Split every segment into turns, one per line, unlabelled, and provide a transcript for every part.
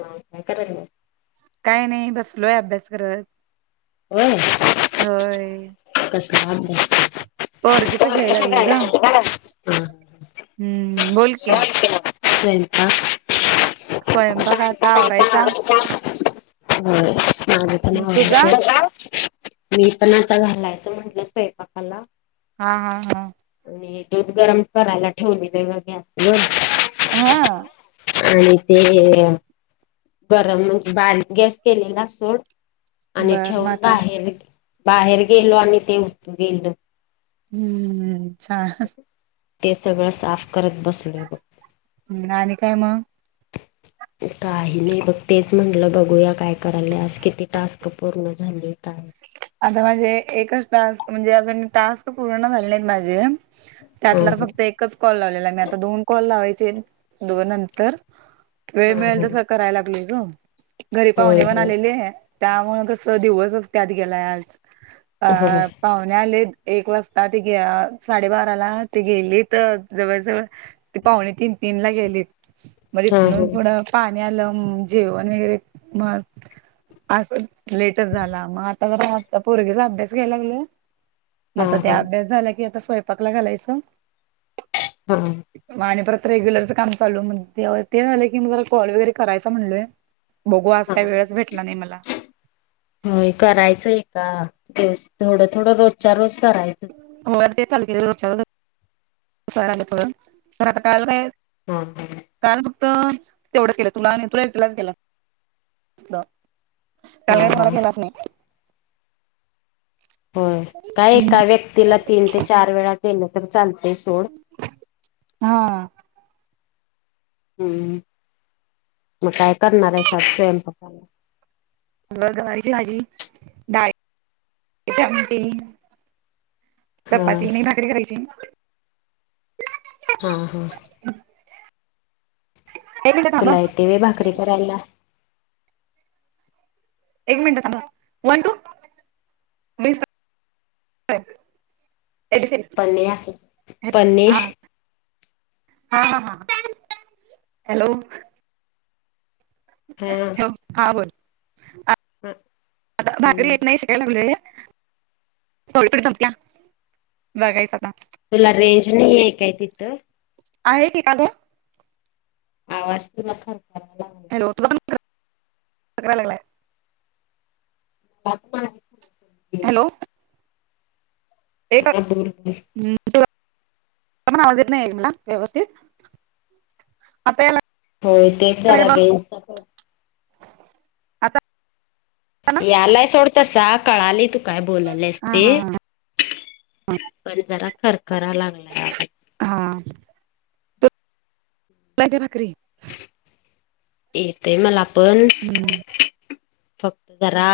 हो का कररा.
काय नाही बसलोय अभ्यास करत.
हम.
होय.
कस कसत.
पोरगीचा घ्यायला लागलोय ग हम्म बोल क
[unintelligible]
स्वयं बघ आता आवरायचा.
हो माझ-
हम्म, तुझा
मी पण आता झालायचं म्हंटलंचय पाकाला.
हा हा हा.
आणि दूध गरम करायला ठेवले ज ग गॅस ब
हा
आणि ते. गरम म्हणजे बाारी गॅस केलेला सोड आणि
बर मग
ठेवून
आता
बाहेर बाहेर गेलो आणि ते उठ गेलो.
हम्मच्छा.
ते सगळं साफ करत बसले बघ.
ह् आणि काय मग.
काय? नाही बघ तेच म्हटलं बघूया काय करायला आज किती टास्क पूर्ण झाले काय?
आता माझे एकच टास्क म्हणजे अून टास्क पूर्ण झालेलेत माझे.
हा
त्यातला
ह
फक्त एक. एकच कॉल लावलेला मी आता दोन कॉल लावायचे दोन नंतर वेळ
हा
मिळेल
ह
तर स करा लाग घरी पाह
होय
पण आ
होय
त्या कस दिवस गेलाय आज अ
होय
पाहुणे आले एक वाजता ते साडेबाराला ते गेलेत जवळजवळ त पाहुणे तीन तीन ला गेलीत मज
हा ह
नोन पन पाण्या आलंम जेवण वगैरे मग अस लेटर झाला मग त्या पोरंगीचा अभ्यास घ्यायला लागलोय म
हा
आता ते
हा
अभ्यास झाला की आता स्वय पाकला घालायचं
ह्
म आणि परत रेग्युलरचं काम चालू म ते ते झालं की म जरा कॉल वगैरे करायचा म्हणलोय, बघू आज
हा
काय वेळच भेटला नाही मला‍,
होय करायचं आहे का दिवस थोडं थोडं रोजच्या रोज करायचं
होर ते ल सारट
हम ह
काल फक्त तेवढं केलं तुला आणि तु तिलाच गला
हा
का
हा हा
तला केलात नाही
हो काय एका व्यक्तीला तीन ते चार वेळा केलं तर चालते सोड
हा
हम्म मग काय करणार आहे सात स्वयंपाकाला
अ गवारीची भाजी डाळी चमटी
हा
चपाती नाही भाकडी खरायची
हा हा
तेकडे खांबा
तुला येते वे भाकरी करायला
एक मिनट सज वन टू ऐ दिदी
पन्नी अस पन्नी
[inaudible] हा हा हा हॅलो
हा
हो हा बोल आता भाकरी
हम्म
येत नाही शिका बघाय लागलोय [inaudible] बघायचं आता
तुला रेंज नाही आहे काय
आहे की का गं,
आवाज तूझा खरखरोत्य करा
हॅलो तूझा पण खरखरा लागल्या आहे.
बागतोय
हॅलो एक
हा बोल बोल
हम् तूझा पण आवाज येत नाही गं मला व्यवस्थित
होय तेच जरा
लागलाय बघ.
रेंज च्या प्रोब्लेम आहे.
आता ना
यायलाय सोड तसा कळालंय तू काय बोलालेस
हा
ते
हा
पण जरा खरखरा लागलाय, आवाज
हां तू तूला येतीया भाकरी?
येतय मला पण
[unintelligible]
फक्त जरा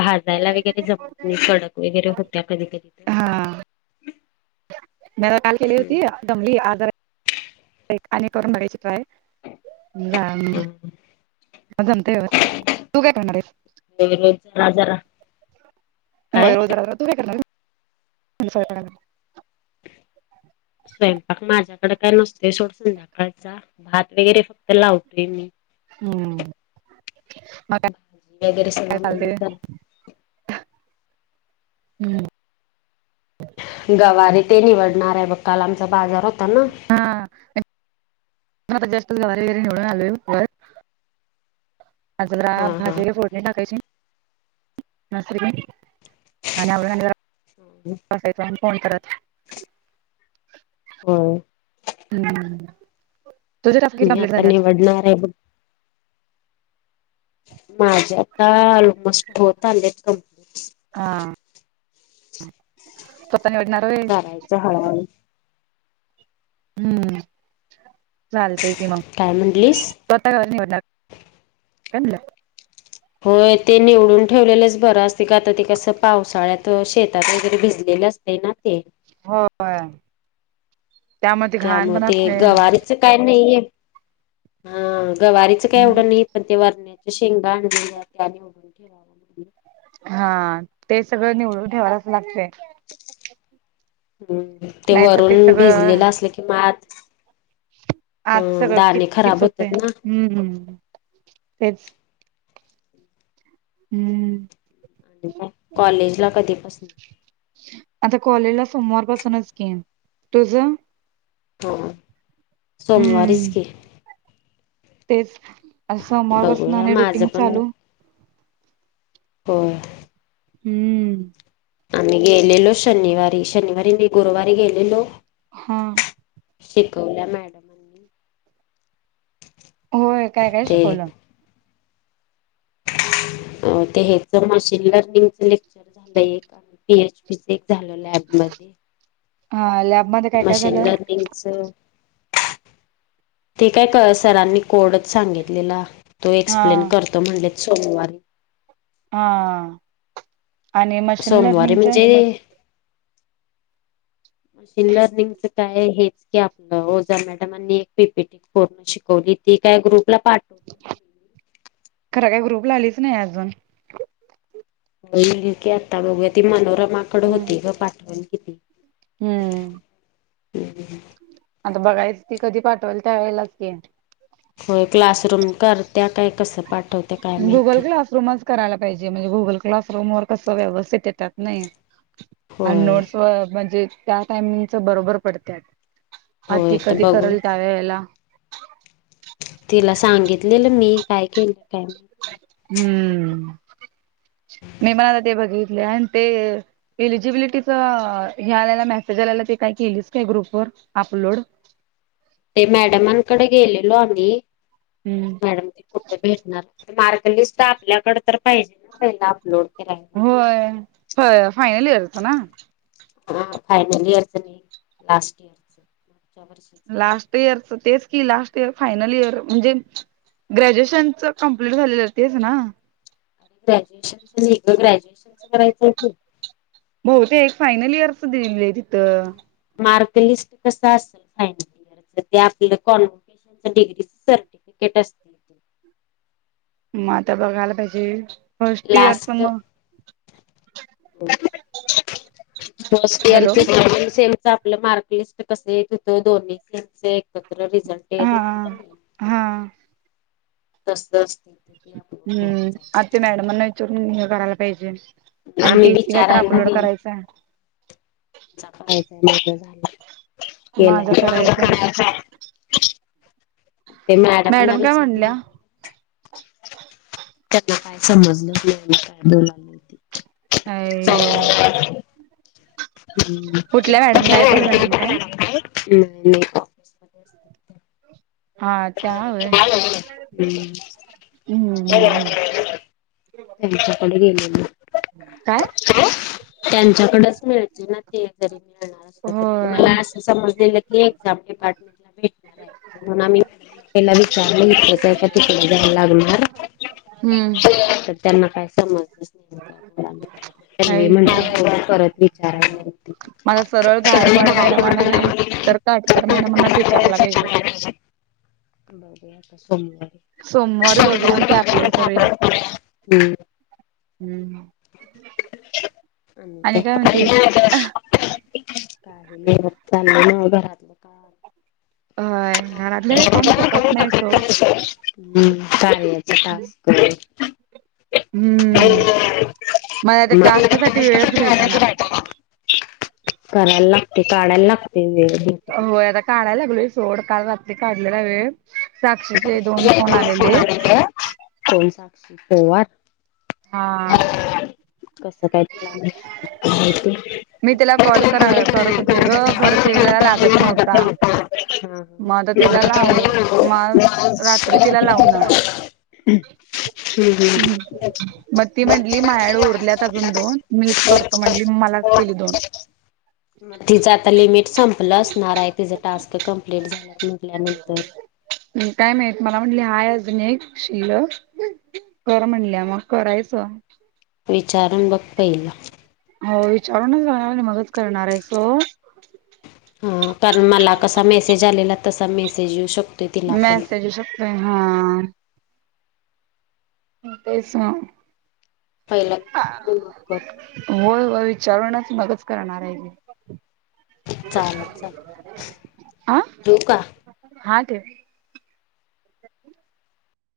भाजायला वगैरे जमत नाही सडक वगैरे होत्या कधी
हा.
कधी
मी जरा काल केली
हम्म
होती जमली आज जरा आणि करून बघायची ट्राय जा म
हम्म.
जमतेय होय तू काय खाणार आहेस
होय घे लई त्रास झाला,
होय रोज जरा जरा तू काय करणार आहीस?
स्वयंपाक माझ्याकडे काय नसतोय सोड संध्याकाळचा भात वगैरे फक्त लावतोय मी,
हम्म मग
भाजी वगैरे
काय काय
सगळं मम्मी
चाललंय,
कर
हम्म्
गवारीे ते निवडणार आहे बघ काल आमचा बाजार होता नव्हं,
हा मी पण आता जस्ट गवारी बवारी निवडून आलोय वर आता जरा
हा हा
भाजी फोडणी-‍- डणी टाकायची आणि खाली जाऊन आणि आवरून जरा
[unintelligible]
टाकायचा आणि फोन करायचा.
हो
हम्म दुझ टफि कमप्लीट झाल्यात
पडणार आहे माझे आता ऑलमोस्ट होत आले क
हां स्वतः निवडणार होय
करायचं हळूहळू,
हम्म चालतंय कि
काय म्हणलीस?
स्वतः निवडल्यास म्हणंल,
होय ते निवडून ठेवलेलंच बर असतंय क आता ते पावसाळ्यात तर शेतात वगैरे भिजलेले असतंय ना ते
होय त्यामध्ये घाण
त्यामुळे
पण असते-‍-
ते गवारीचं काय नाही घे हा गवारीचं काही एवढं नाही पण ते वरण्याच्या शेंगा आणलेल्या त्या आणि चिरा [unintelligible]
हा ते सगळं निवडून ठेवायलाच लागते
हम् ते
नाहीतर
वरून
सगळं
भेजलेलं असलं की मात
आज सगळं कितकीच होते
होतात ना
हम्म हम् तेच हम्म
आणि मग कॉलेज ला कधी पस
आता कॉलेजला सोमवार पासूनच घे तुझ
ह सोमवारीच
हम्म
की
तेच सोमवार पासन
बघूया
आणि
माझं
रुटीन चालू
हो
हम्म
आम्ही गेलेलो शनिवारी शनिवारी म गुरुवारी गेलेलो
हा
शिकवला मॅडम
होय काय काय
ते
शिकवलं
हो ते हच मशीन लर्निंगच लेक्चर पी एची एक झालो लॅबमध्येध्ये
हाल्या
मशीन लर्निंगस ते काय क सरांनी कोडच सांगितलेला तो
हा
एक्सप्लेन करत त म्हणले सोमवारी
हा आणि मशीन
सोमवारी
लर्निंगच
म्हणजे मशीन लर्निंगचं काय हेच की आपलं ओझा मॅडम आणि एक पीपीटी पूर्ण शिकवली ती काय ग्रुपला पाठव
खरं काय ग्रुप ला आलीच नाही अजून
हो की आता बघू ती मनोरमाकड होती ग पाठवण ती
हम्म
हम्
आता बघायच ती कधी पाठवाल त्यावेेळेलाच घे
होय क्लासरूम कर त्या काय कसं पाठवत्या काय माहिती
रूमच करायला पाहिजे म्हणजे गुगल क्लास रूम वर कस व्यवस्थित येतात नाही आणि
होय
नोट्स व म्हणजे त्या टाइमिंगच बरोबर पडत आ ति
होय तर
कधी
बघू
करल त्यावे्या याला
तिला सांगितलेलं मी काय केलं काय माहिती
हम्म मी पण आता ते बघितले आणि ते एलिजिबिलिटीच ह्यावेळेला मेसेज आल्याला ते काय केलीस काय ग्रुप वर अपलोड
ते मॅडमांकडे गेलेलो आम्ही मॅडम ते कुठे भेटणार मार्कलिस्ट आपल्याकडे तर पाहिजे ना पहिला अपलोड करायला
होय फ फायनल इयरच ना
हा फायनल इयरच नाही लास्ट इयर च मागच्या वर्षी
लास्ट इयर तेच कि लास्ट इयर फायनल इयर म्हणजे ग्रॅज्युएशनच कमप्लीट झालेलं तेच ना
ग्रॅज्युएशनं ग्रॅज्युएशनचं करायचं
बहते एक फायनल इयरच दिली तिथं
मार्कलिस्ट कस असेल फायनल इयरच ते आपलं कॉन डिग्री सर्टिफिकेट असत
मग आता बघायला पाहिजे फर्स्ट इयर प मग
फस्ट इअर
हॅलो
चे आपलं मार्क लिस्ट कसं येत हों दोन्ही स त रिझल्टेत
हा हा
तस ते अपलोड
हम्म
करायचंय
आता मॅडमांना विचारून हे करायला पाहिजे आणि
आम्ही
टीसीला तर
विचारायला
अपलोड करायचं हाय
केलाय
माझं करायचं आहे
झालं ते मॅडमांना
मॅडम काय
विचारलं
म्हणल्या
त्यांना काय समजलेच नाही मी काय बोलालोय ते
अय्यो मॅडम गायकवाड मॅडम काय
हम्
हा त्या होय हम्म हम्म हम्म
हम्म त्यांच्याकडे गेले ना
काय
हो त्यांच्याकडचं मिळतेना ते जरी मिळणार असलं तरी
होय
मला अस समजलेलं की एक्झाम डिपार्टमेंटला भेट म्हणून आम्ही त्याला विचारलं इथेच आहे का तिकडे जायाला लागणार
हम्म
तर त्यांना काही समजलंच नाही त्यांनी
आई
म्हटलीत परत परत विचारायचं नाही
म आता सरळ गायकवाड मॅडमानां नाहीतर काटकर मॅडमानांच विचार चारला पाहिजे
बरं आता सोमवारी
सोमवारी बघूया आणि ते अपलोड करूया
बघु
हम्म
हम् आणि काय, काही नाही बघ चाललंय नव्हं घरात का
होय घरातलं काय काम सपत नाही सोड.
[unintelligible] कर [unintelligible]
हम्म मला त्या टास्कसाठी वेळच भेटना.
करायला लागते काढायला लागते वेळ हे
होय आता काढायला लागलोय सोड काल रात्री काढलेला वेळ साक्षीचे दोन फोन आलेले.
कोण साक्षी पोवार
हा
कसं काय तिला
मी त्याला
तुझ
कॉल
काय
कर करत होते
माहिती
गं खरं त्याला लागत नव्हता मग आता तिला लाव मग
हं
रात्री तिला
हम्
हम् मग ती म्हटली माह्याकडं उरल्यात अजून दोन मीच करतो तर म्हणली मलाच केली दोन
मग तिचं आता लिमिट संपलं असणारय तिचं आता टास्क कंमप्लीट झालं ल्यात म्हटल्यानंतर
काय माहित. मला म्हटली हाय अजून एक शील्लक कर म्हणल्यीया मग करायचं [inaudible]
विचारून बघ पहिला
हो विचारूनच बघणार, [unintelligible] मगच करणारय सो
हा, कारण मला कसा मेसेज आलेला तसा मेसेज येऊ शक
मॅसेज येऊ शकतोय हा हं तेच ना
पहिला विचारून बघ मग कर
होय होय विचारूनच मगच करणारय मी
चालेल चालेल
[inaudible] आ!
ठेवू का?
हा ठेव